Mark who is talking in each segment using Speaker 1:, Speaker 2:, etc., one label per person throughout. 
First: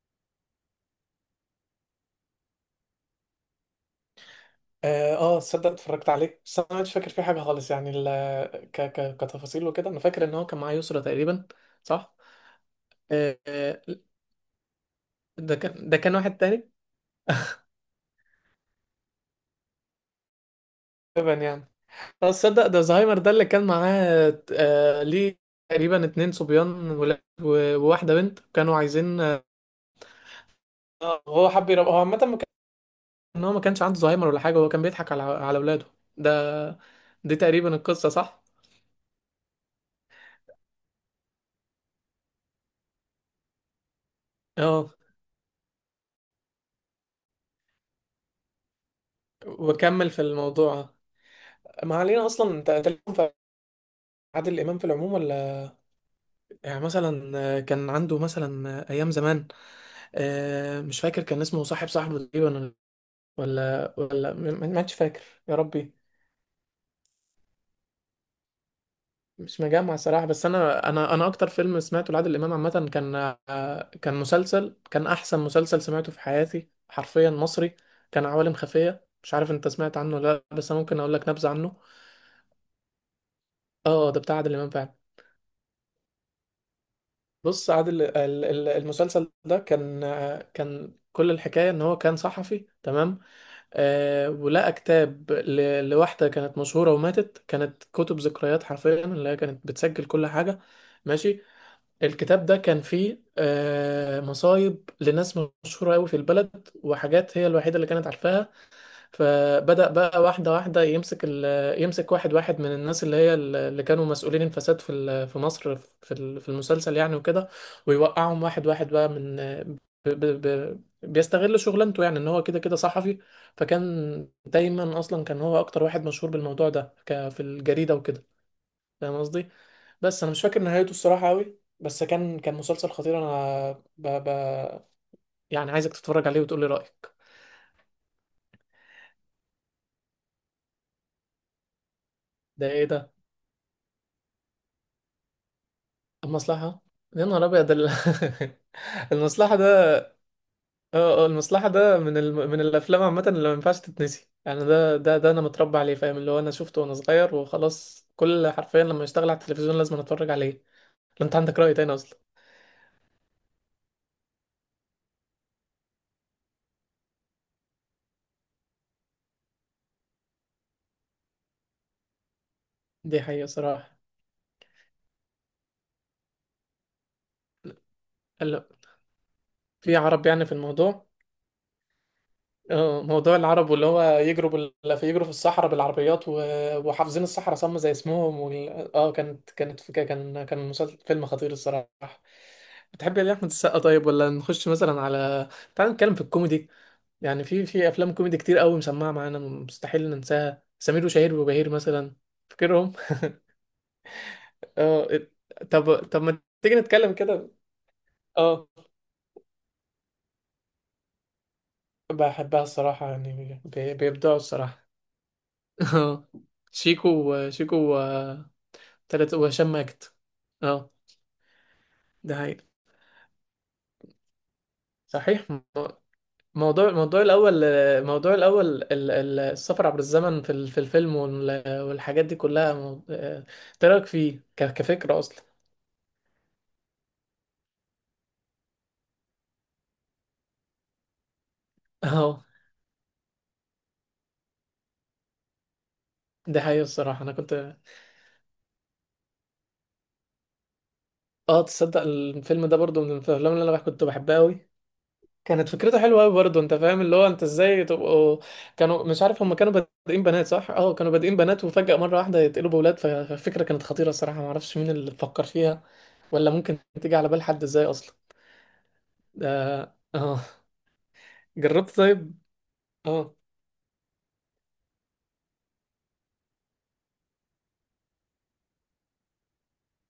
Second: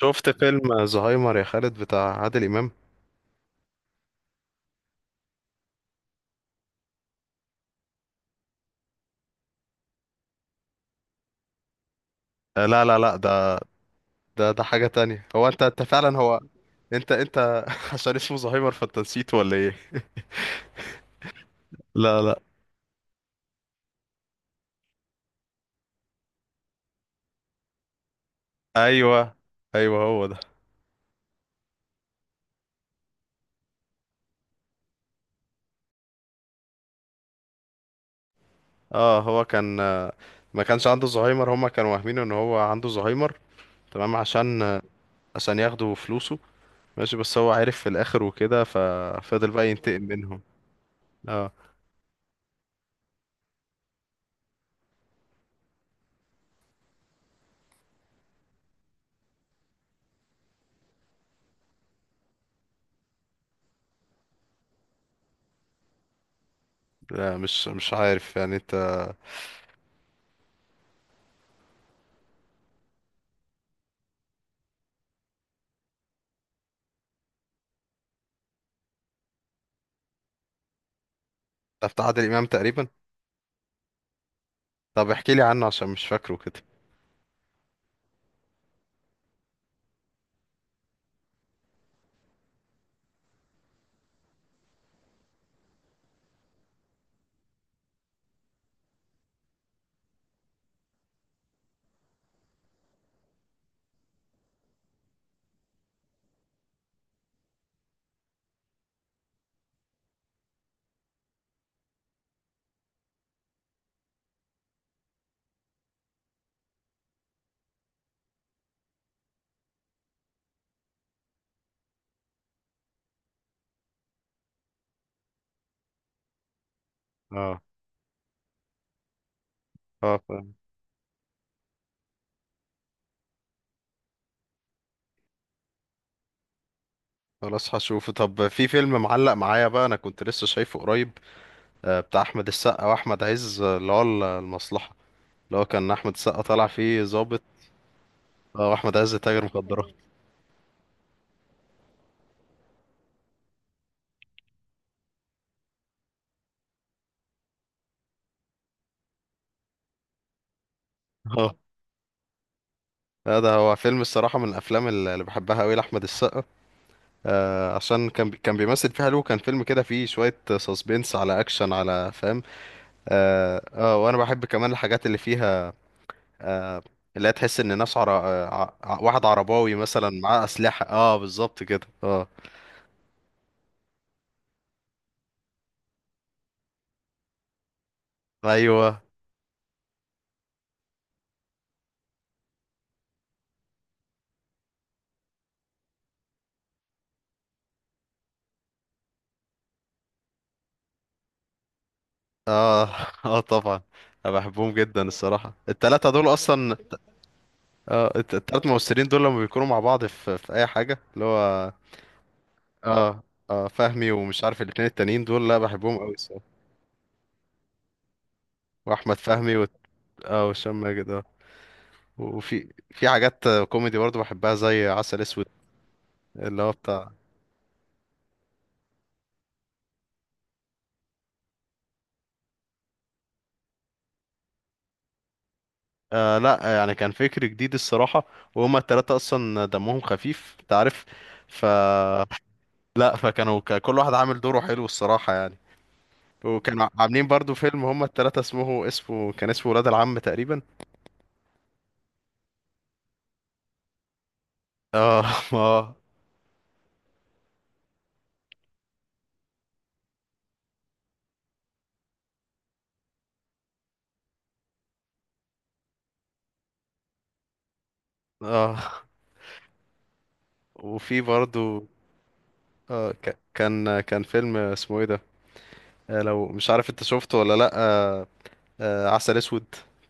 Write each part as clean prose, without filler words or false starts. Speaker 1: شفت فيلم زهايمر يا خالد، بتاع عادل امام؟
Speaker 2: اه آه، تصدق اتفرجت عليه، بس انا مش فاكر فيه حاجه خالص. يعني ال ك ك كتفاصيل وكده، انا فاكر ان هو كان معاه يسرا تقريبا، صح؟
Speaker 1: آه، لا، لا، لا،
Speaker 2: آه،
Speaker 1: ده
Speaker 2: آه،
Speaker 1: ده حاجه تانية. هو
Speaker 2: ده
Speaker 1: انت
Speaker 2: كان ده كان
Speaker 1: فعلا.
Speaker 2: واحد
Speaker 1: هو
Speaker 2: تاني،
Speaker 1: انت عشان اسمه زهايمر فانت نسيته ولا ايه؟
Speaker 2: تقريبا يعني.
Speaker 1: لا،
Speaker 2: اه،
Speaker 1: لا.
Speaker 2: تصدق ده زهايمر ده اللي كان معاه. آه، ليه؟ تقريبا اتنين صبيان ولاد وواحده بنت كانوا عايزين.
Speaker 1: ايوه، ايوه، هو ده.
Speaker 2: هو حب يرب، هو عامه ما كان ان هو ما كانش عنده زهايمر ولا حاجه، هو كان بيضحك على اولاده. ده دي تقريبا القصه، صح؟
Speaker 1: اه، هو كان، ما كانش عنده زهايمر، هما كانوا واهمينه ان هو عنده زهايمر. تمام،
Speaker 2: اه،
Speaker 1: عشان ياخدوا فلوسه. ماشي، بس هو عارف في الاخر وكده ففضل بقى ينتقم
Speaker 2: وكمل في
Speaker 1: منهم.
Speaker 2: الموضوع.
Speaker 1: اه.
Speaker 2: ما علينا اصلا. انت عادل إمام في العموم، ولا يعني مثلا كان عنده مثلا أيام زمان؟ مش فاكر، كان اسمه صاحبه تقريبا، ولا ما عادش فاكر. يا ربي.
Speaker 1: لا، مش عارف يعني انت.
Speaker 2: مش مجمع صراحة، بس أنا أكتر فيلم سمعته لعادل إمام عامة، كان كان مسلسل كان أحسن مسلسل سمعته في حياتي حرفيا، مصري. كان عوالم خفية، مش عارف أنت سمعت عنه ولا لأ، بس أنا ممكن أقول لك نبذة عنه.
Speaker 1: ده بتاع عادل امام تقريبا؟
Speaker 2: أه، ده بتاع عادل إمام فعلا.
Speaker 1: طب احكي لي عنه عشان مش فاكره كده.
Speaker 2: بص، المسلسل ده كان كل الحكاية ان هو كان صحفي، تمام. ولقى كتاب لواحدة كانت مشهورة وماتت، كانت كتب ذكريات حرفيا اللي هي كانت بتسجل كل حاجة، ماشي. الكتاب ده كان فيه مصايب لناس مشهورة قوي في البلد، وحاجات هي الوحيدة اللي كانت عارفاها. فبدأ بقى واحدة واحدة يمسك واحد واحد من الناس، اللي اللي كانوا مسؤولين الفساد في في مصر، في في المسلسل يعني، وكده. ويوقعهم واحد واحد بقى، من بيستغل شغلانته، يعني ان هو كده كده صحفي. فكان دايما اصلا كان هو اكتر واحد مشهور بالموضوع ده، في
Speaker 1: اه،
Speaker 2: الجريدة وكده، فاهم قصدي؟
Speaker 1: اه.
Speaker 2: بس انا مش فاكر نهايته الصراحة قوي، بس كان مسلسل خطير انا. ب... ب... يعني عايزك تتفرج عليه وتقولي رأيك.
Speaker 1: خلاص هشوفه. طب في فيلم معلق معايا بقى، انا كنت لسه شايفه قريب، بتاع احمد
Speaker 2: ده ايه
Speaker 1: السقا
Speaker 2: ده؟
Speaker 1: واحمد عز، اللي هو المصلحة. اللي هو كان احمد السقا طالع
Speaker 2: المصلحة.
Speaker 1: فيه
Speaker 2: يا
Speaker 1: ضابط،
Speaker 2: نهار أبيض
Speaker 1: واحمد عز تاجر
Speaker 2: المصلحة
Speaker 1: مخدرات.
Speaker 2: ده. اه اه، المصلحة ده من من الأفلام عامة اللي ما ينفعش تتنسي. يعني ده أنا متربى عليه، فاهم؟ اللي هو أنا شفته وأنا صغير وخلاص، كل حرفيا لما يشتغل على التلفزيون لازم أتفرج عليه. لو أنت
Speaker 1: اه.
Speaker 2: عندك رأي تاني أصلا؟
Speaker 1: لا، ده هو فيلم الصراحة، من الافلام اللي بحبها قوي لاحمد السقا، عشان كان بيمثل فيها حلو، كان فيلم كده فيه شوية سسبنس على اكشن على فاهم.
Speaker 2: دي حقيقة
Speaker 1: اه،
Speaker 2: صراحة.
Speaker 1: وانا بحب كمان الحاجات اللي فيها، آه، اللي هي تحس ان ناس عر...
Speaker 2: هلا،
Speaker 1: آه، ع- واحد عرباوي
Speaker 2: في
Speaker 1: مثلا
Speaker 2: عرب
Speaker 1: معاه
Speaker 2: يعني في
Speaker 1: اسلحة،
Speaker 2: الموضوع؟
Speaker 1: اه، بالظبط كده، اه.
Speaker 2: اه، موضوع العرب، واللي هو يجروا بال... في يجروا في الصحراء بالعربيات، وحافظين الصحراء صم زي اسمهم. وال...
Speaker 1: ايوه.
Speaker 2: اه كانت فكرة، كان مسلسل فيلم خطير الصراحة. بتحب يا احمد السقا طيب، ولا نخش مثلا على تعال نتكلم في الكوميدي؟ يعني في افلام كوميدي كتير قوي مسمعة معانا مستحيل ننساها، سمير وشهير وبهير مثلا،
Speaker 1: اه،
Speaker 2: فاكرهم؟
Speaker 1: اه، طبعا. انا بحبهم جدا
Speaker 2: اه،
Speaker 1: الصراحه،
Speaker 2: طب
Speaker 1: التلاتة
Speaker 2: طب
Speaker 1: دول
Speaker 2: ما تيجي
Speaker 1: اصلا.
Speaker 2: نتكلم كده.
Speaker 1: اه، التلات
Speaker 2: اه،
Speaker 1: ممثلين دول لما بيكونوا مع بعض في اي حاجه اللي هو.
Speaker 2: بحبها الصراحة،
Speaker 1: اه،
Speaker 2: يعني
Speaker 1: اه، فهمي
Speaker 2: بيبدعوا
Speaker 1: ومش عارف الاتنين
Speaker 2: الصراحة.
Speaker 1: التانيين دول. لا، بحبهم قوي
Speaker 2: اه،
Speaker 1: الصراحه.
Speaker 2: شيكو شيكو،
Speaker 1: واحمد
Speaker 2: تلاتة،
Speaker 1: فهمي و...
Speaker 2: وهشام ماجد.
Speaker 1: اه، وهشام
Speaker 2: اه،
Speaker 1: ماجد. اه.
Speaker 2: ده حقيقي،
Speaker 1: وفي حاجات كوميدي برضو بحبها، زي عسل
Speaker 2: صحيح.
Speaker 1: اسود. اللي هو
Speaker 2: موضوع،
Speaker 1: بتاع...
Speaker 2: الموضوع الأول، السفر عبر الزمن في في الفيلم، والحاجات دي كلها، إيه رأيك فيه كفكرة أصلا؟
Speaker 1: لا، يعني كان فكر جديد الصراحه. وهما التلاتة اصلا دمهم خفيف انت عارف. ف
Speaker 2: اه،
Speaker 1: لا، فكانوا، كل واحد عامل دوره حلو الصراحه يعني.
Speaker 2: ده حقيقي
Speaker 1: وكانوا
Speaker 2: الصراحة.
Speaker 1: عاملين
Speaker 2: أنا
Speaker 1: برضو
Speaker 2: كنت
Speaker 1: فيلم، هما التلاتة، اسمه ولاد العم تقريبا.
Speaker 2: اه تصدق الفيلم ده برضو من الأفلام اللي أنا كنت بحبها أوي.
Speaker 1: اه،
Speaker 2: كانت
Speaker 1: اه،
Speaker 2: فكرته حلوه قوي برضه، انت فاهم اللي هو انت ازاي تبقوا؟ كانوا، مش عارف، هم كانوا بادئين بنات، صح؟ اه، كانوا بادئين بنات وفجأة مره واحده يتقلبوا بولاد، فالفكره كانت خطيره الصراحه، ما اعرفش مين اللي فكر فيها، ولا ممكن تيجي على بال حد ازاي اصلا.
Speaker 1: اه.
Speaker 2: ده، اه.
Speaker 1: وفي برضو
Speaker 2: جربت طيب؟
Speaker 1: آه
Speaker 2: اه،
Speaker 1: ك- كان كان فيلم اسمه ايه ده؟ لو مش عارف انت شفته ولا لا. عسل اسود،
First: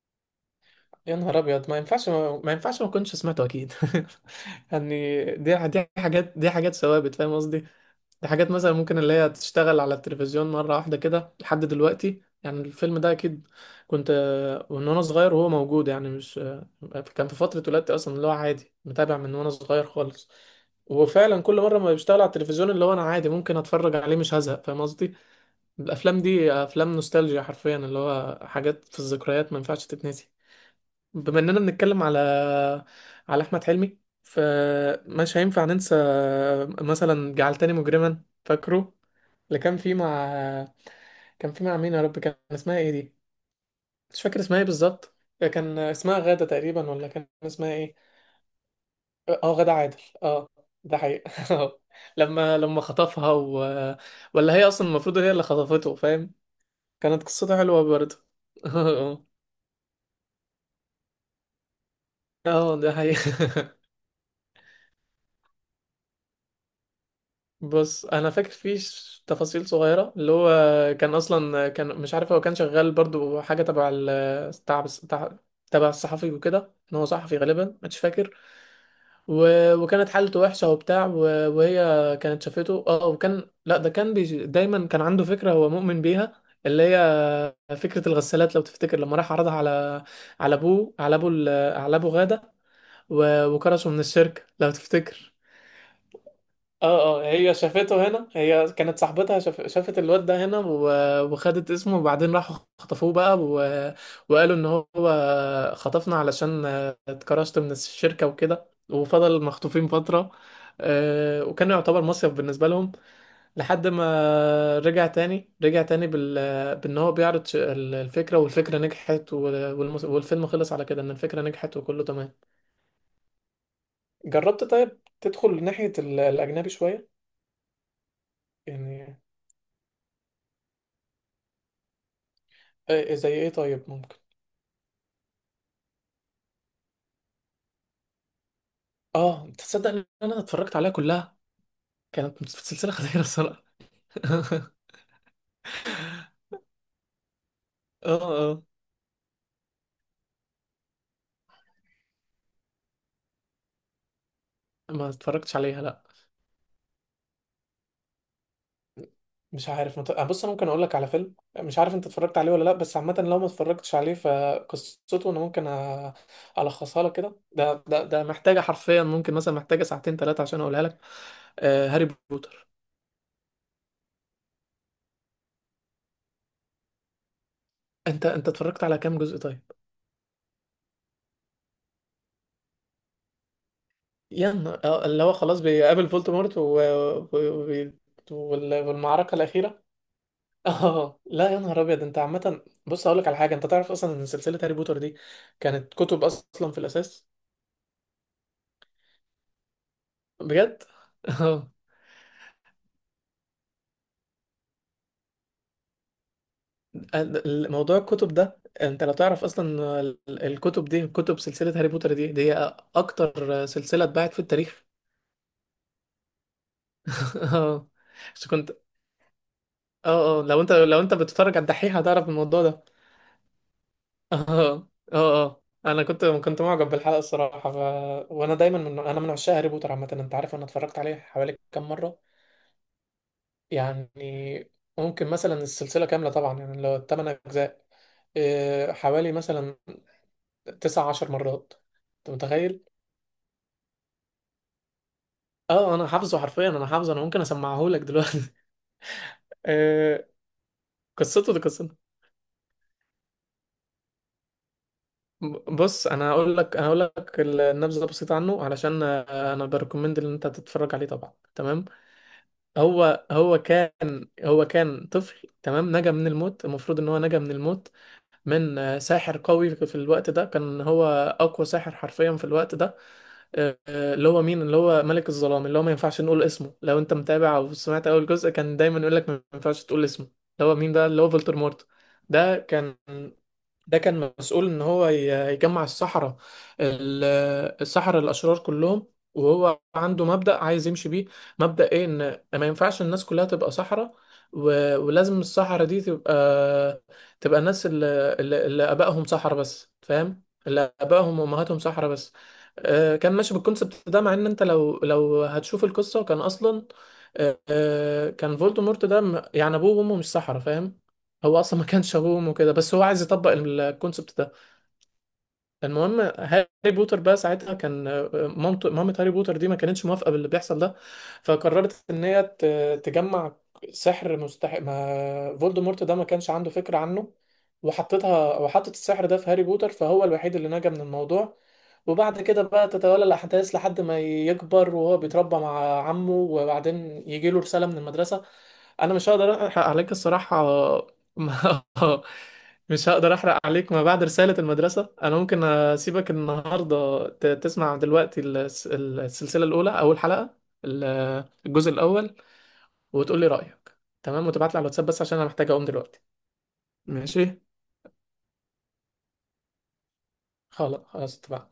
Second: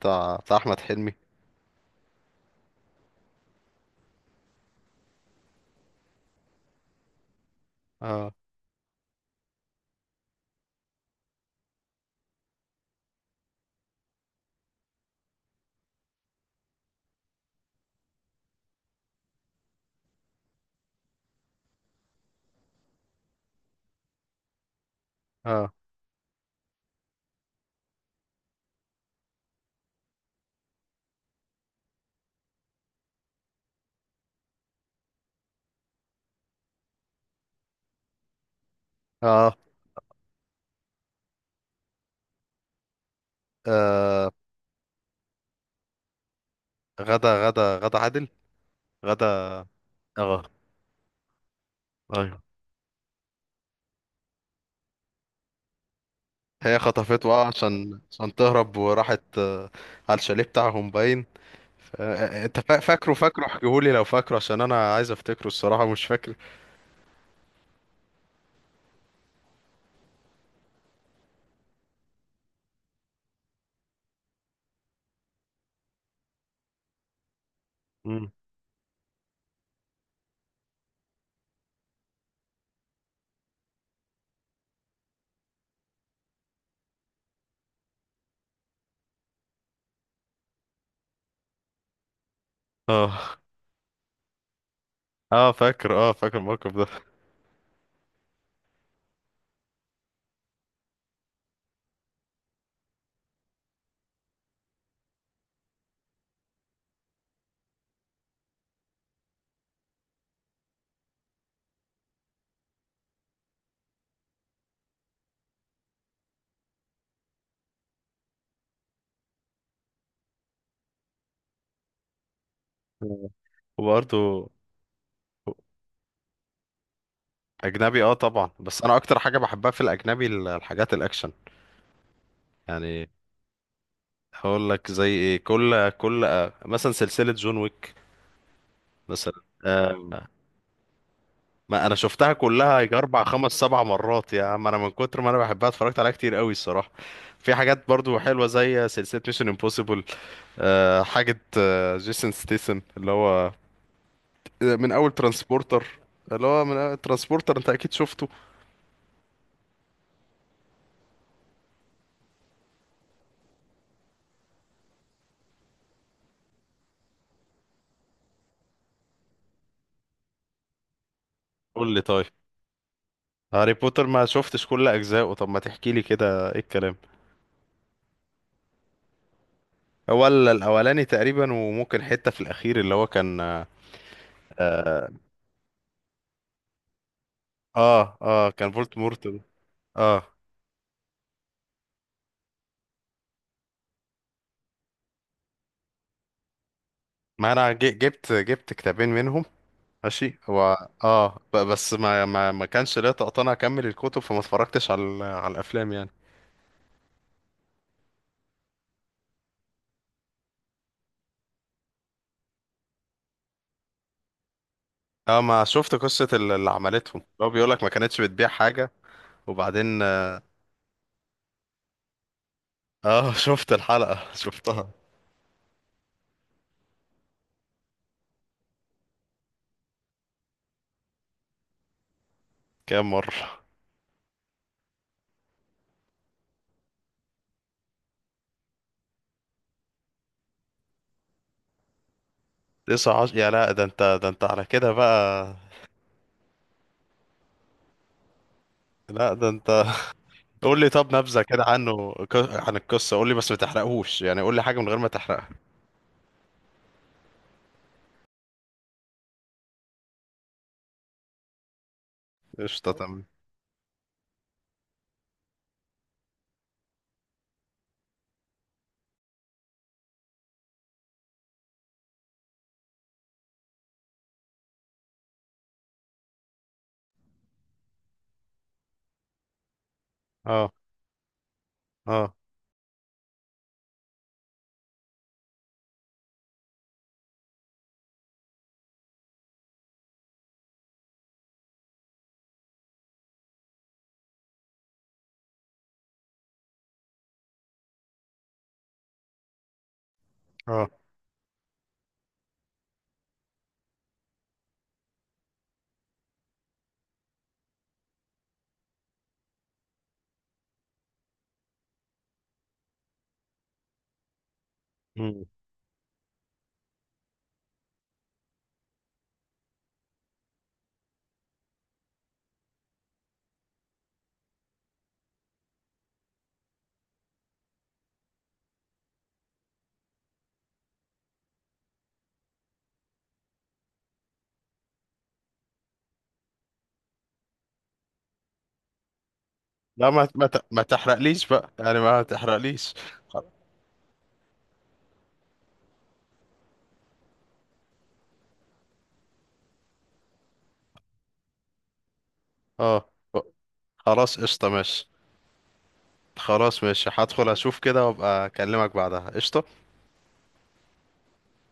Speaker 1: بتاع احمد حلمي.
Speaker 2: يا نهار ابيض، ما ينفعش ما كنتش سمعته اكيد. يعني دي حاجات دي حاجات ثوابت، فاهم قصدي؟ دي
Speaker 1: اه،
Speaker 2: حاجات مثلا ممكن اللي هي تشتغل على التلفزيون مرة واحدة كده لحد دلوقتي، يعني الفيلم ده أكيد كنت، وإن أنا صغير وهو موجود، يعني مش. كان في فترة ولادتي أصلا، اللي هو عادي متابع من وأنا صغير خالص. وفعلا كل مرة ما بيشتغل على التلفزيون اللي هو أنا عادي ممكن أتفرج عليه، مش هزهق، فاهم قصدي؟
Speaker 1: اه،
Speaker 2: الأفلام دي أفلام نوستالجيا حرفيا، اللي هو حاجات في الذكريات ما ينفعش تتنسي. بما اننا بنتكلم على احمد حلمي، فمش هينفع ننسى مثلا جعلتني مجرما، فاكره؟
Speaker 1: اه،
Speaker 2: اللي كان فيه مع مين يا رب، كان اسمها ايه دي؟ مش
Speaker 1: آه
Speaker 2: فاكر اسمها ايه بالظبط، كان اسمها غادة تقريبا، ولا كان
Speaker 1: غدا غدا
Speaker 2: اسمها ايه؟
Speaker 1: غدا عادل. غدا.
Speaker 2: اه، غادة عادل.
Speaker 1: اه.
Speaker 2: اه، ده حقيقي. آه.
Speaker 1: ايوه،
Speaker 2: لما خطفها ولا هي اصلا المفروض هي اللي خطفته، فاهم؟
Speaker 1: هي
Speaker 2: كانت
Speaker 1: خطفته، اه،
Speaker 2: قصته حلوة
Speaker 1: عشان
Speaker 2: برضه.
Speaker 1: عشان تهرب، وراحت
Speaker 2: اه،
Speaker 1: على الشاليه بتاعهم باين.
Speaker 2: اه،
Speaker 1: انت
Speaker 2: آه، ده
Speaker 1: فاكره
Speaker 2: حقيقي.
Speaker 1: فاكره احكيهولي لو فاكره، عشان انا عايز افتكره الصراحة، مش فاكر.
Speaker 2: بص انا فاكر فيه تفاصيل صغيره، اللي هو كان اصلا، كان مش عارف هو كان شغال برضو حاجه تبع ال تبع تبع تبع الصحفي، وكده ان هو صحفي غالبا، مش
Speaker 1: مم.
Speaker 2: فاكر. وكانت حالته وحشه وبتاع، وهي كانت شافته، اه، وكان، لا ده كان دايما كان عنده فكره هو مؤمن بيها، اللي هي فكره الغسالات لو تفتكر، لما راح عرضها على ابوه، على على ابو غاده،
Speaker 1: اه،
Speaker 2: وكرشه من الشركه لو تفتكر.
Speaker 1: اه، فاكر، اه، فاكر الموقف ده.
Speaker 2: اه اه، هي شافته هنا، هي كانت صاحبتها شافت الواد ده هنا، وخدت اسمه، وبعدين راحوا خطفوه بقى، وقالوا ان هو خطفنا علشان اتكرشت من الشركة وكده، وفضل مخطوفين فترة. وكان يعتبر مصيف بالنسبة لهم، لحد ما رجع تاني، رجع تاني بان هو بيعرض الفكرة، والفكرة نجحت، والفيلم خلص على كده ان الفكرة نجحت وكله تمام.
Speaker 1: مم. وبرضه.
Speaker 2: جربت طيب تدخل ناحية الأجنبي شوية؟
Speaker 1: اجنبي، اه، طبعا. بس انا اكتر
Speaker 2: يعني
Speaker 1: حاجه بحبها في الاجنبي الحاجات الاكشن، يعني.
Speaker 2: إيه زي ايه طيب ممكن؟
Speaker 1: هقول لك زي ايه، كل كل آه، مثلا سلسله جون ويك مثلا.
Speaker 2: اه، انت تصدق
Speaker 1: آه،
Speaker 2: ان انا اتفرجت عليها كلها؟
Speaker 1: ما انا شفتها
Speaker 2: كانت في
Speaker 1: كلها،
Speaker 2: سلسله
Speaker 1: يجي
Speaker 2: خطيره
Speaker 1: 4 5
Speaker 2: الصراحه.
Speaker 1: 7 مرات، يا عم انا من كتر ما انا بحبها اتفرجت عليها كتير قوي الصراحه. في حاجات
Speaker 2: اه
Speaker 1: برضو حلوه،
Speaker 2: اه.
Speaker 1: زي سلسله ميشن امبوسيبل، حاجة جيسون ستيسن، اللي هو من
Speaker 2: ما
Speaker 1: أول
Speaker 2: اتفرجتش عليها،
Speaker 1: ترانسبورتر.
Speaker 2: لا.
Speaker 1: اللي هو من أول ترانسبورتر أنت أكيد شفته.
Speaker 2: مش عارف، مت... آه، بص انا ممكن اقول لك على فيلم، مش عارف انت اتفرجت عليه ولا لا، بس عامه لو ما اتفرجتش عليه فقصته انا ممكن الخصها لك كده. ده محتاجه حرفيا، ممكن مثلا محتاجه ساعتين ثلاثه عشان اقولها لك.
Speaker 1: قول لي
Speaker 2: هاري
Speaker 1: طيب.
Speaker 2: بوتر.
Speaker 1: هاري بوتر ما شفتش كل أجزائه، طب ما تحكي لي كده إيه الكلام.
Speaker 2: انت اتفرجت على كام جزء طيب؟
Speaker 1: هو الأولاني تقريبا، وممكن حتة في الأخير اللي هو
Speaker 2: يعني اللي هو خلاص بيقابل فولدمورت،
Speaker 1: كان فولت
Speaker 2: والمعركه
Speaker 1: مورتل.
Speaker 2: الاخيره.
Speaker 1: آه
Speaker 2: اه، لا، يا نهار ابيض، انت عامه، بص اقول لك على حاجه، انت تعرف اصلا ان سلسله هاري بوتر دي كانت كتب اصلا في الاساس؟
Speaker 1: ما أنا جبت كتابين منهم. ماشي،
Speaker 2: بجد.
Speaker 1: هو
Speaker 2: اه،
Speaker 1: بس ما كانش ليا طاقة أنا أكمل الكتب، فما اتفرجتش على على الأفلام يعني.
Speaker 2: موضوع الكتب ده، انت لو تعرف اصلا الكتب دي، كتب سلسله هاري بوتر دي، دي اكتر سلسله اتباعت في التاريخ.
Speaker 1: اه، ما شفت قصة اللي عملتهم، هو بيقولك
Speaker 2: اه،
Speaker 1: ما كانتش بتبيع
Speaker 2: بس كنت.
Speaker 1: حاجة، وبعدين.
Speaker 2: اه اه، لو انت بتتفرج على الدحيح هتعرف الموضوع ده.
Speaker 1: اه، شفت الحلقة
Speaker 2: اه اه
Speaker 1: شفتها.
Speaker 2: اه اه. انا كنت معجب بالحلقه الصراحه. وانا دايما، انا من عشاق هاري بوتر عامه، انت عارف انا اتفرجت عليه حوالي كام مره؟
Speaker 1: كام مرة؟
Speaker 2: يعني ممكن مثلا السلسلة كاملة طبعا، يعني لو 8 أجزاء، إيه، حوالي مثلا 19 مرات، أنت متخيل؟
Speaker 1: 19. يا لا، ده انت على كده بقى.
Speaker 2: اه، أنا حافظه حرفيا، أنا حافظه، أنا ممكن أسمعه لك دلوقتي.
Speaker 1: لا، ده انت.
Speaker 2: إيه،
Speaker 1: قول لي، طب نبذة كده
Speaker 2: قصته.
Speaker 1: عنه، عن القصة، قول لي، بس ما تحرقهوش يعني، قول لي حاجة من غير ما تحرقها.
Speaker 2: بص أنا هقول لك، النبذة بسيطة عنه، علشان أنا بريكومند إن أنت تتفرج عليه طبعا، تمام.
Speaker 1: قشطة، تمام.
Speaker 2: هو كان طفل، تمام، نجا من الموت. المفروض إن هو نجا من الموت من ساحر قوي في الوقت ده، كان هو أقوى ساحر حرفيا في الوقت ده. اللي هو مين؟ اللي هو ملك الظلام، اللي هو ما ينفعش نقول اسمه. لو انت متابع او سمعت اول جزء كان دايما يقول لك ما ينفعش تقول اسمه. اللي
Speaker 1: اه،
Speaker 2: هو مين ده؟ اللي هو فولتر مورت.
Speaker 1: اه،
Speaker 2: ده كان ده كان مسؤول ان هو يجمع السحرة، ال- السحرة الاشرار كلهم. وهو عنده مبدأ عايز يمشي بيه، مبدأ ايه؟ ان ما ينفعش الناس كلها تبقى سحرة، ولازم السحرة دي تبقى، تبقى الناس اللي ابائهم سحرة بس، فاهم؟
Speaker 1: اه.
Speaker 2: اللي ابائهم وامهاتهم سحرة بس. كان ماشي بالكونسبت ده، مع ان انت لو هتشوف القصة كان اصلا، كان فولدمورت ده، يعني ابوه وامه مش سحرة، فاهم؟ هو اصلا ما كانش ابوه وامه كده، بس هو عايز يطبق الكونسبت ده.
Speaker 1: مم.
Speaker 2: المهم هاري بوتر بقى ساعتها كان، مامة هاري بوتر دي ما كانتش موافقة باللي بيحصل ده، فقررت ان هي تجمع سحر مستحق ما فولدمورت ده ما كانش عنده فكرة عنه، وحطت السحر ده في هاري بوتر، فهو الوحيد اللي نجا من الموضوع. وبعد كده بقى تتولى الأحداث لحد ما يكبر وهو بيتربى مع عمه، وبعدين يجيله رسالة من المدرسة. أنا مش هقدر أحرق
Speaker 1: لا،
Speaker 2: عليك الصراحة.
Speaker 1: ما تحرقليش بقى،
Speaker 2: ما-
Speaker 1: يعني ما تحرقليش.
Speaker 2: مش هقدر
Speaker 1: خ-
Speaker 2: احرق عليك. ما بعد رسالة المدرسة انا ممكن اسيبك النهاردة تسمع دلوقتي السلسلة الاولى، اول حلقة، الجزء الاول،
Speaker 1: اه،
Speaker 2: وتقول لي رأيك
Speaker 1: خلاص
Speaker 2: تمام،
Speaker 1: قشطة
Speaker 2: وتبعت لي على الواتساب
Speaker 1: ماشي.
Speaker 2: بس عشان انا محتاج اقوم دلوقتي.
Speaker 1: خلاص ماشي، هدخل
Speaker 2: ماشي،
Speaker 1: اشوف كده وابقى اكلمك بعدها، قشطة.
Speaker 2: خلاص خلاص اتفقنا.